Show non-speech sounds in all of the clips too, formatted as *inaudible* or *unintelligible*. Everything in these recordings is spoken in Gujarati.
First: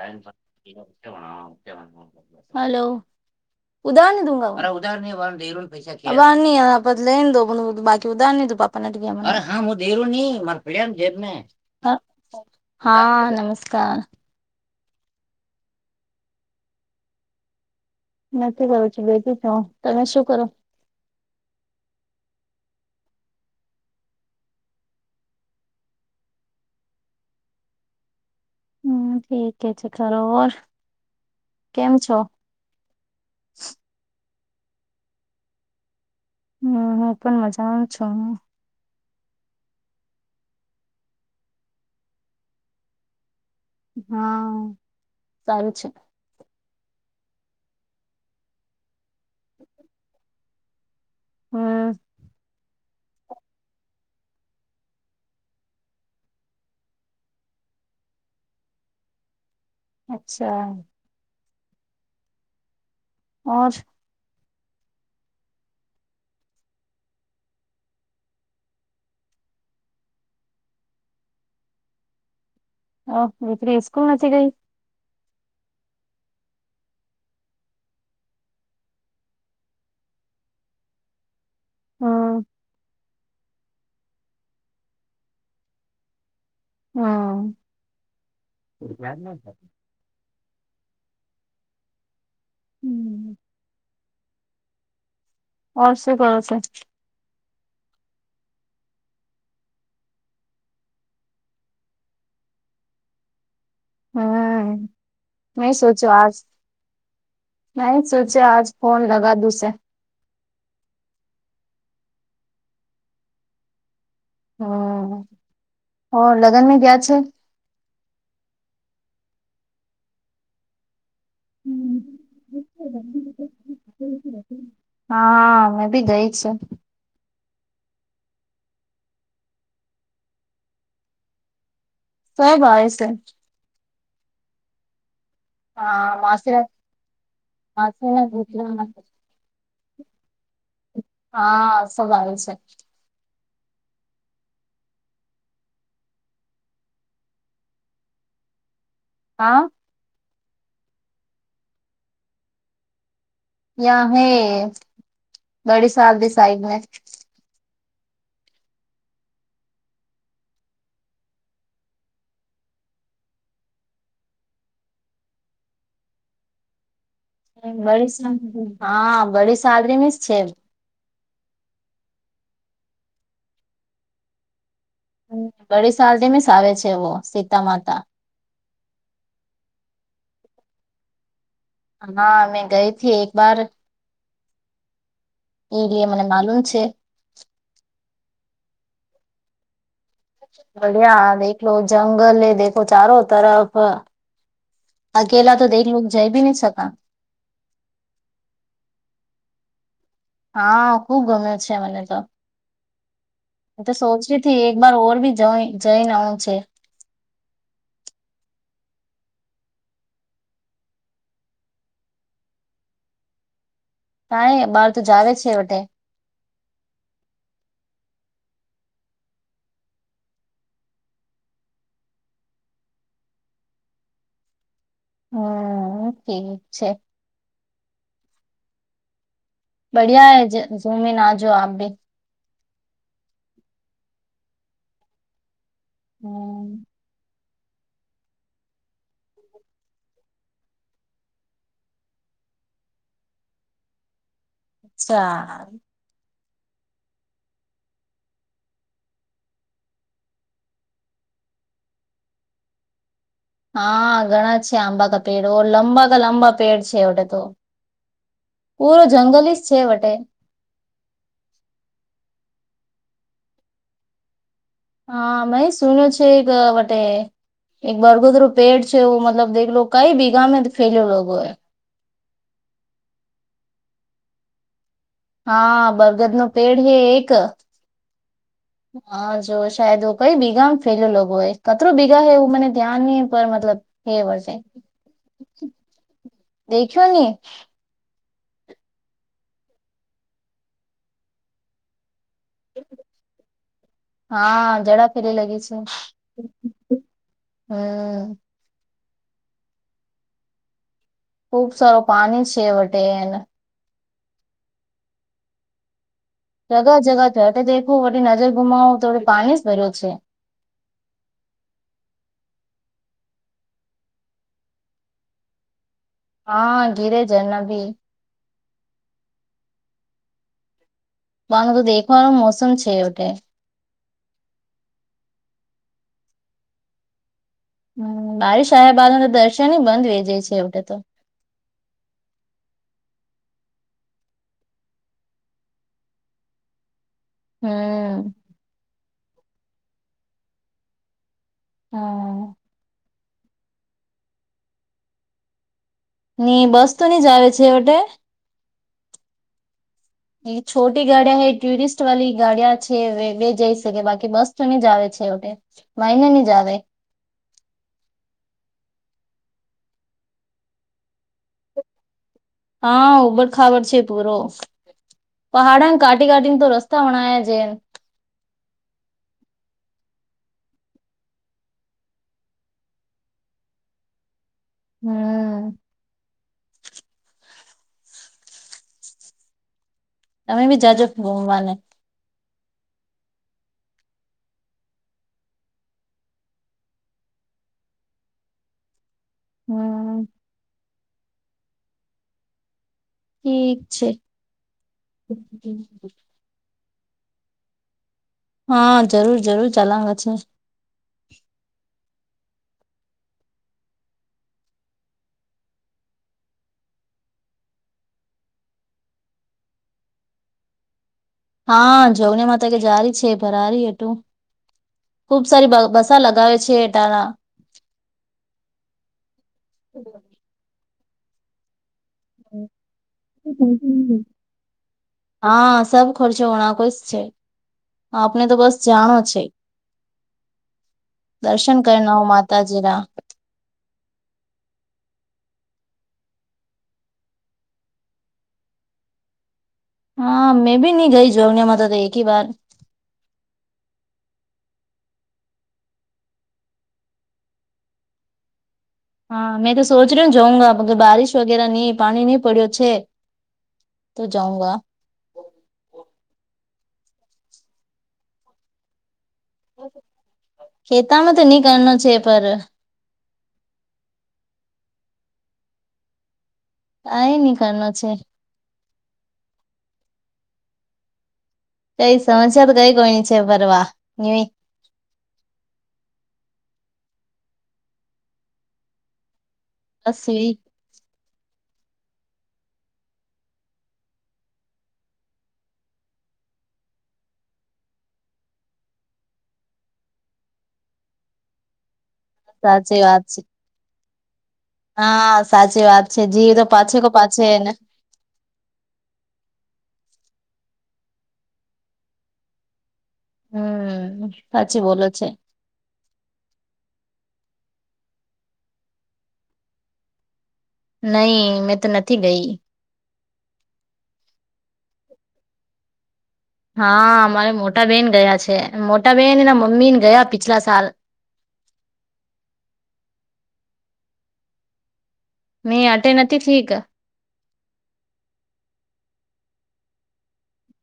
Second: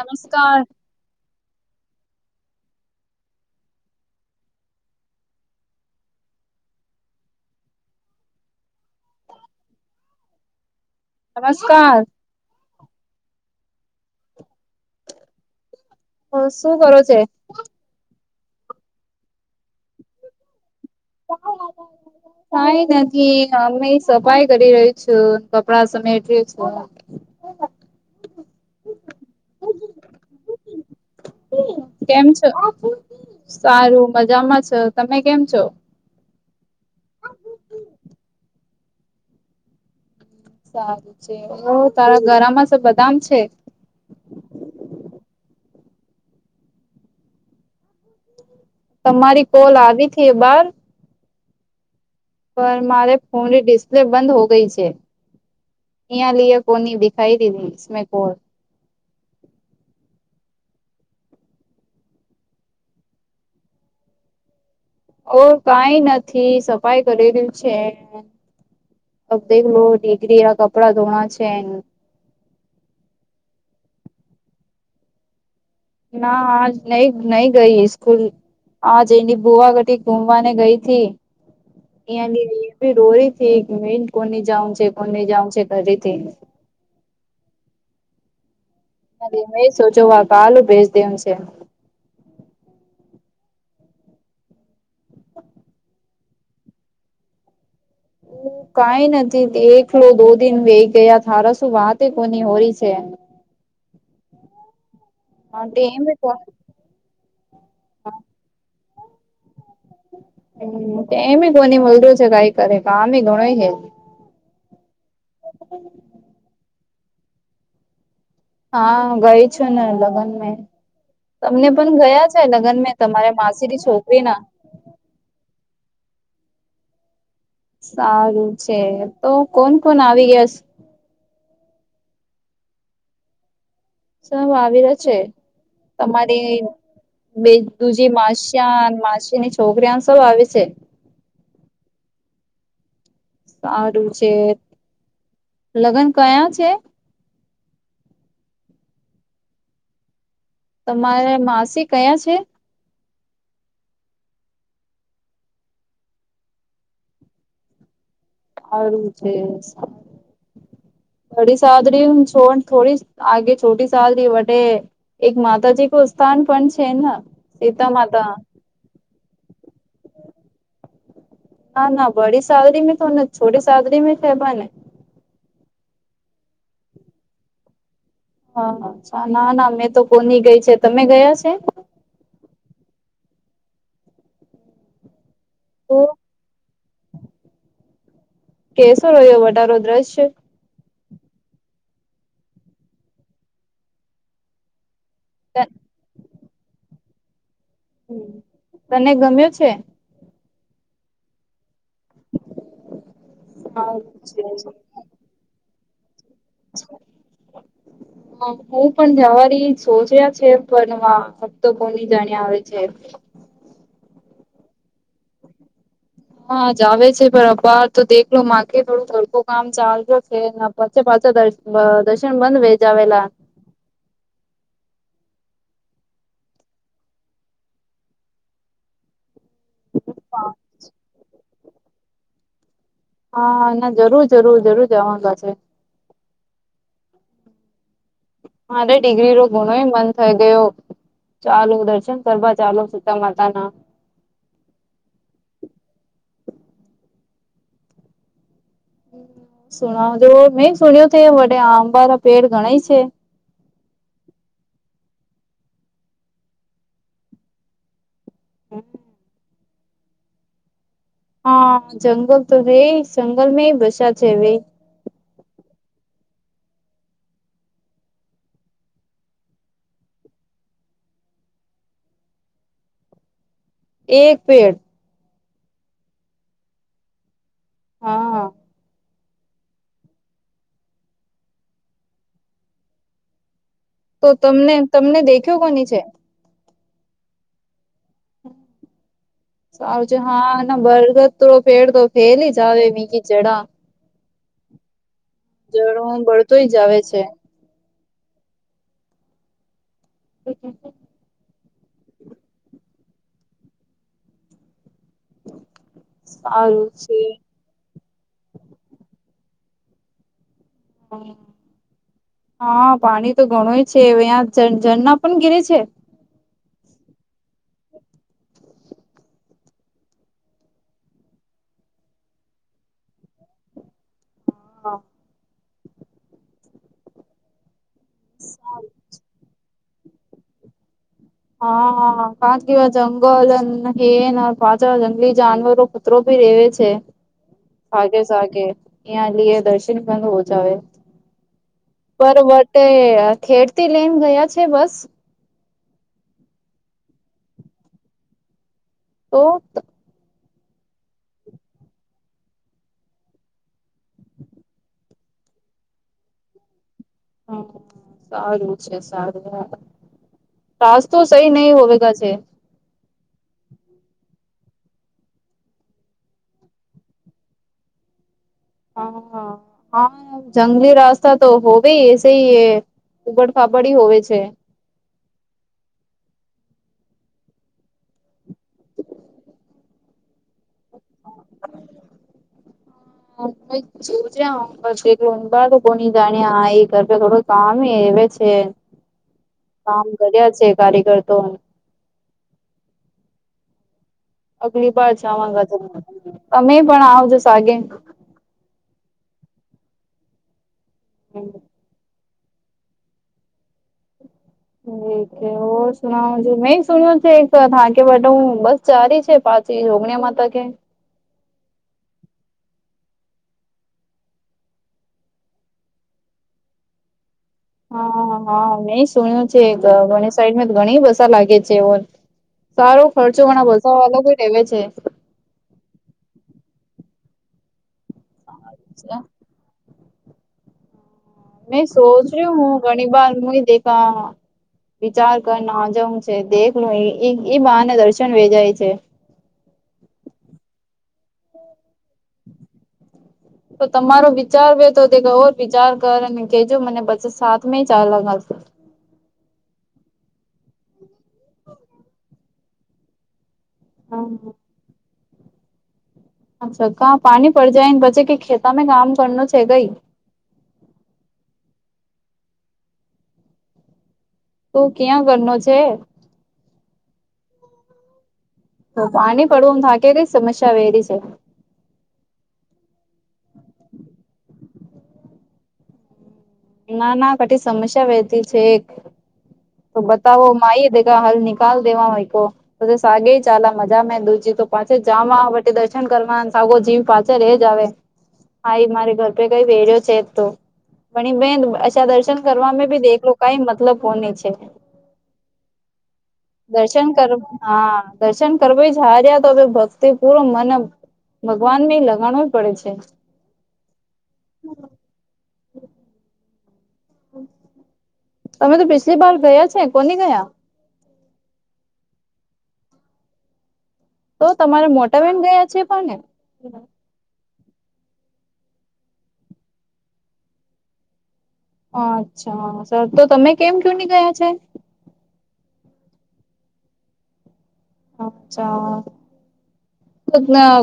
નમસ્કાર હલો *unintelligible* *unintelligible* *unintelligible* નમસ્કાર હા નમસ્કાર. હ શું કરો છે? નથી કરું છું ભેગી છ તમે શું કરો? ક આવ. કઈ નથી અમે સફાઈ કરી રહી છું કપડા સમેટ છું. હમ ઠીક એ છે ખોર કેમ છો સારું મજામાં છે તમે કેમ છો? હમ હું પણ મજામાં છું હ સારું છે તારા ગરામાં સ બદામ છે. હા સારું છે. તમારી કોલ આવી હતી બાર હમ પર મારે ફોનની ડિસ્પ્લે બંધ હો ગઈ છે. યા લી કોની દેખાઈ દીધીમે કોણ અચ્છા ઓ ઓ કઈ નથી સફાઈ કરેલ્યું છે. દેખ લો કરી કપડાં ધોણા છે. ઓ દીકરી સ્કૂલ નથી ગઈ. ના આજ નહી નહી ગઈ સ્કૂલ. હા જેની ભુવાગઢટી ગુમવાને ગઈ થી હમ અની ડોરી ઠીક મેન કોની જાઉં છે કોની જાઉં છે ઘરીથી હમ. અરે મેં સોચો વા પાાલ ભેજ દેમ છે. હમ. ઓર શું કર છે કઈ નથી એકલો દો દિન વય ગયા તારા, શું વાત કોની હોરી છે? હમ મેં હન્ટ એમ બે સોચ્યું આજ નહી સોચે આજ ફોન લગા દુંસે એમ કોની મળું છે કઈ કરે કામ ઘણો હે હમ ઓ લગન મે ગયા છે. હા ગઈ છું ને લગ્ન મે તમને પણ ગયા લગન મેં તમારે માસીરી છોકરી ના હા હા મેં બી ગઈ છે. સારું છે તો કોણ કોણ આવી ગયા. સો છે. સા આવી રહ્યા છે હા તમારે માસી બે દુજી માસીના માસ દીકરા માસીની છોકરીયા સૌ આવે છે. હા સવાળું છે. સારું છે લગ્ન કયા છે? હા. તમારે માસી કયાં છે? યહા હૈ બડી સાહબકી સાઇડ મે હારુ છે બડી સાધરી છો થોડી આગે છોટી શહેર વટેે એક માતાજી કો સ્થાન પણ છેના ડી હા બડી સાદરી મે છેજ હા ના બડી સાલરી મે તોને છોટી સાલરી મે છે ભને બડી સાલ *inaudible* આવે છે એવો સીતા માતા હા હા ના ના મેં તો કોની ગઈ છે તમે ગયા છે હા મેં ગઈથી એક વાર એ લ તો મને માલુમ છે કેસો રહ્યો વટારો દ્રશ છે બિયા દેખલો જંગલ દેખો ચારો તરફ અકેલા તો દ લોકો જઈ બી નહી શક હ તને ગમ્યો છે હા ખુબ ગમે છે. છે મને તો અચ્છા મને તો તો સોચ રી હતી એક બારર ભી જ જઈ નાનું છે હું પણ જવારી સોચ રહયા છે પણ ફક્તો કોની જાણ્યા આવે છે નાં બહાર તો જાવ છે એવટે હા જ આવે છે પણ અપાર તો દેખલો માગ થોડું તડકો કામ ચાલજ છે. પાચ પાંચ દ દર્શન બંધવે જાવલા હમ ઠીક છે. બઢિયા હૈ ઝુમીન આ જો આપ ભી હા ના જરૂર જરૂર જરૂર જવાગ છે હમ. મારે ડિગ્રી રો ઘુણો મન થઈ ગયો ચાલો દર્શન કરવા ચાલો સીતા માતા ના ચા. સુણ જો મે સુણ્યો ત વડે આંબા પેડ ગણ છે હા ઘણા છે આંબા ક પેડ લંબા ક લાંબા પેડ છે એ તો પૂરો જંગલ જ છે વટે- હા જંગલ તો ર જંગલ મે ભષા છેવી હા મેાઈ સુનું છે એક વટે એક બરગુદરું પેડ છે મતલબ દલો કઈ બીઘા ફેલેલો હ. એક પેડ. હા બરગદ નું પેડ હ એક હા હ. હા જો સાાયદ કઈ ભેગા ફેલ લોકો કતરોું ભીગા હો એવું મને ધ્યાન ન પર મતલબ તો તમને તમને દેખ્યો કોની છે- દખ્યુંન. *inaudible* સાવજ હા ના બરગદ તો પેડ તો ફેલ જ આવે મીી જડા હા જેડા જ હ ગળતોય જ આવે છે હમ‌ પ ક ખુબ સારું પાણી છે વટે એને સારું જગા છે જગા થેખું પી નજર ગુમાવો તોોડ પાણી જ ભર્યું છે. હા પાણી તો ઘણુંય છે અહં ઝરના પણ ઘિરે છે હા ગિરેજ ન ભી માંધ તો દેનો મોસમ છે ઉટે હા. હ બારશહે બા તો દર્શન બંધ વહી જાય છે એ હા ક કવા જંગલ હન પાછ જંગલી જાનવરો મ ભી રેવે છે થાગે હમ સાાગે ્યાં લઈએ દર્શન બ હો જાવ હા. બરોબટે ખેડથી લઈને ગયા છે બસ. ની બસ તો નની જ આવે છે એટે ઓ *unintelligible* એ છોટી ગાડીિયા હ ટુરિસ્ટ વાળી ગાડીિયા છે બે જઈ શકે બાકી બસ તો ન જ આવે છે એ. મહને નની જવે હ સારું છે સારું. રાાસ તો સહી નહી હોવેગ જે હા ઉબડ ખબડ છે પૂરો. પહાડા કાટીી કાટીીને તો રસ્તા બણાયા જૈન. હા *inaudible* હા જંગલી રાસ્તા તો હોવેશે એ ઉગડ ફાપડી હોવે છે. હમ તમે બી જાજોવાને હ *unintelligible* છે બટ ઊંડ કોની જાણી હા એ ઘરે થોડું કમે એવે છે. કામ હમ કર્યા છે કાર્યકર્તો ઠીક છે. અગલી બ જગ તમે પણ આવજો સાગે હા જરૂર જરૂર ચલાંગ હમ. ઠ સુના જો મે સુન્યું એક થાકે બટા બસ ચારી છે પાચી જોગણીિયા માતા કે હા જોવની મા કે જારી છે ભરારી એટું ખુબ સારી બસા લગાવે છે એટના હા હા મેં સુણ્યું છે ગ સાઈડ ઘણી ભસા લાગે છે એવો સારો ખર્ચો મણા બસા અલગ રહેેવે છે. હા સબ ખર્ચો ઓણાકો જ છે આપને તો બસ જાણો છે. દર્શન મેં સોચ કરના હો રહી હું માતાજીના ઘણી બાર મુું દેખા વિચાર કર ના જઉં છે દેખલું એ બહારને દર્શન વે જાય છે. હા મેં બી નહી ગઈ જોનેમાં તો તો એક વાર તો તમારો વિચાર વ તો તે ગર વિચાર કરને કજો મને બછ સાથમે ચાલ હા મેં તો સોચ રહ્યો જઉંગા કે બારિશ વગેરે નહી પાણી નહીં પડ્યો છે. તો જાઉંગા ્છા કા પાણી પડ જાય ને પછી કે ખેતામાં કામ કરનું છે કઈ ખેતામાં તો નહી કરનો છે પર તું ક્યાં કરનો છે. કઈ નની કરનો છે. તો પાણી પડવુંમ તો આા કે ર સમસ્યા વહેરી છે. કઈ સમસ્યા તો કઈ કોની છે ફરવા ન ના ના ઘટી સમસ્યા વહેતી છે એક તો બસ બતાવો એવી. માય દે હાલ નિકાલ દેવા હોય કો પછ સાગે ચા મજા મે દુજી તો પાછ જવાી દર્શન કરવા સાગો જ પા એજ આવે હાાઈ મારે ઘર પ કઈ વેર્યો છે જ તો પણણી બેન અ્ા દર્શન કરવા સાચી ભી વાત દેખલો છે કઈ મતલબ કોને છે. હા સાચી વાત છે જી તો પાછે કો પાછેને હા દર્શન કર જ હાર્યા તો હ ભક્તિ પૂરો મને ભગવાન ને લગાણો જ પડે છે. હમ સાચી બોલો છે. તમે તો પછલી બાર ગયા છે કોની ગયા નહી મેં તો નથી ગઈ તો તમારે મોટાાવેન ગયા છે પણ ને. હા અમારે મોટા બેહેન ગયા છે મોટા બેહેન એના મમ્મી ને ગયા પિછલા સાલ અચ્છા સર તો તમે કેમ કે ની ગયા છે. મે અટે નથી થીક. અચ્છાના.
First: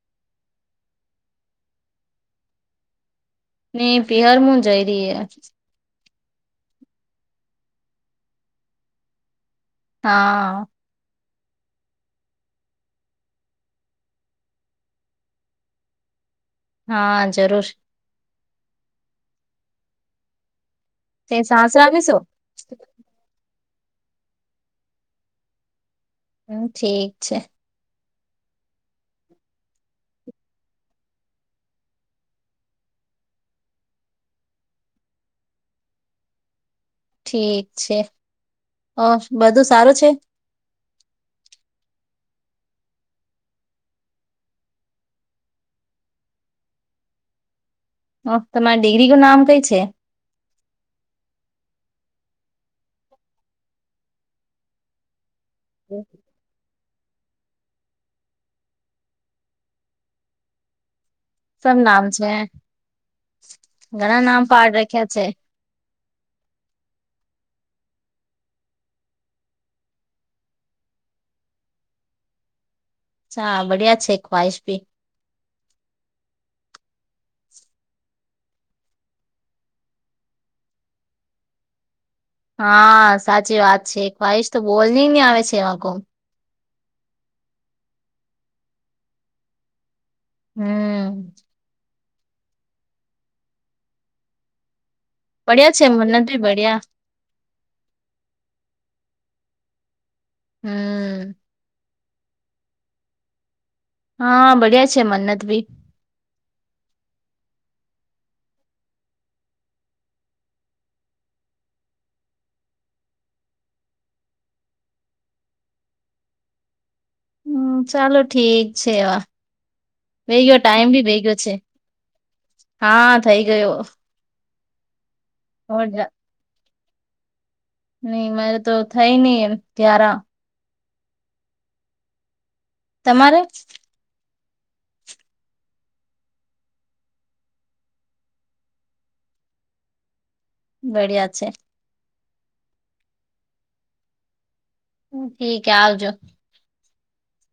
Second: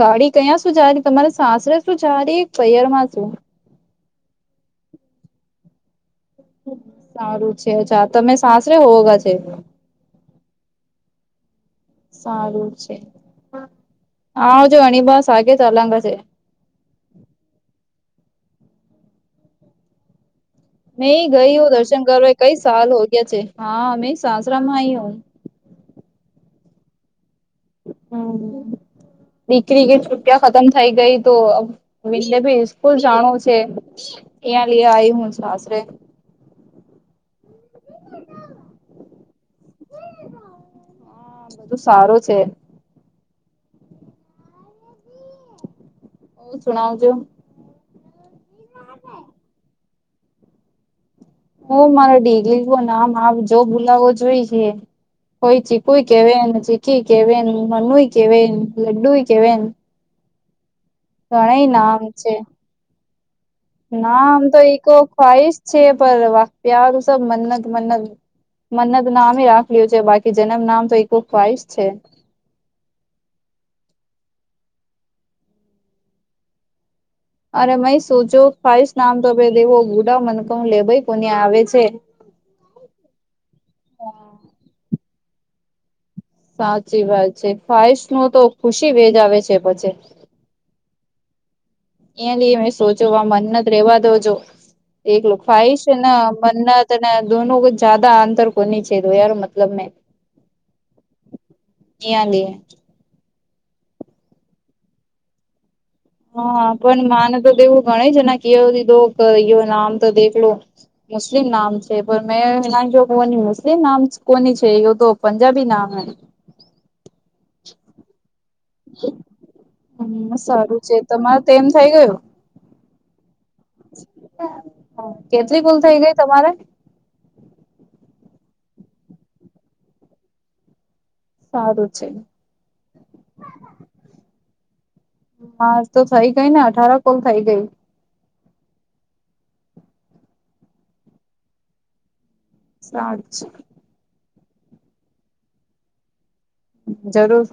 ગાડી કયાં શું જારી તમારે સાસરે શું જારી પયર માં શું. ને બિહારમાં જઈ ર સારું છે અછા તમે સાસરે હોવોગા છે. હા સારું છે હા જો ઘણીબ સાગે તલંગર છે. હા જરૂર. મે તે ગઈ હું સાસરા દર્શન આવીશું કરવા કઈ સાલ હો ગયા છે હા મેં સાસરા માં આઈ હું. હમ ઠીક છે. હમ. દીકરી કે છુટિયા ખતમ થઇ ગઈ તો વિલે ભી સ્કૂલ જાણું છે. એયા લ આઈ હું સાસરે. ઠીક છે અ બધું સારું છે. હા બધું સારું છે. હું શણઉ છું. ઓ તમારી ડિગ્રી નું નામ કઈ છે. હું મારા ઢગલી નામ આપ જો બોલાવો જોઈ છે. કોય ચીકુ કેવા ચીખી કેવા મનુઈ કેવા લડ્ડુ કેવા. ઘણા નામ છે. ઘણા ના આમ નામ તો પાડ ઈ રાખ્યા છે ખ્વાઈશ છે પણ વાક્ય સબ મન્નત મનત મન્નત નામ રાખ લું છે બાકી જન્મ નામ તો ઈું ખઈશ છે હા બડિયા છે ખ્વાહીશ ભી. અરે મ સુંચો ખાઈશ નામ તો ભ દેવો ગુડા મનક લે ભાઈ કોને આવે છે. હા સાચી વાત છે વારશ તો બોલની નહી આવે છે એમાં ક. સાચી વાત છે ફાઈશ ન તો ખુશી વેજ આવે છે પછી. હમ. એ લઈ મે સોચો મન્નત રેવા દોજો એક બડિયા ખાઈ છે ને મન્નત ભી બડિયા મન્નત. ના દોન કો જ્યાદા આંતર કોની ચ તો યાર મતલબ મે. હમ. કહી આ દ. હા બડિયા છે મન્નત ભી. હા પણ માને તોવું ગણ છે ના કીધોયો નામ તો દેખલો. મુસ્લિમ નામ છે પણ મેં ના કોની મુસ્લિમ નામ કોની છે એ તો પંજાબી નામ હ. હમ ચાલો ઠીક છે એવા. હમ ભે ગયો સારું ટાઈમ છે ભી ભેગયો તમારે છે તો એમ થઈ ગયું હા થઈ ગયો. કેટલી કુલ થઇ ગઈ તમારે. નઈ મારે તો થઈ નહિ એમ ત્યારા. સારું છે. તમારે. હા તો થઈ ગઈ ને અઠાર કોલ થઈ ગઈ, બડિયા છે, સાક્ષ હ ઠીકે આવજો. જરૂર,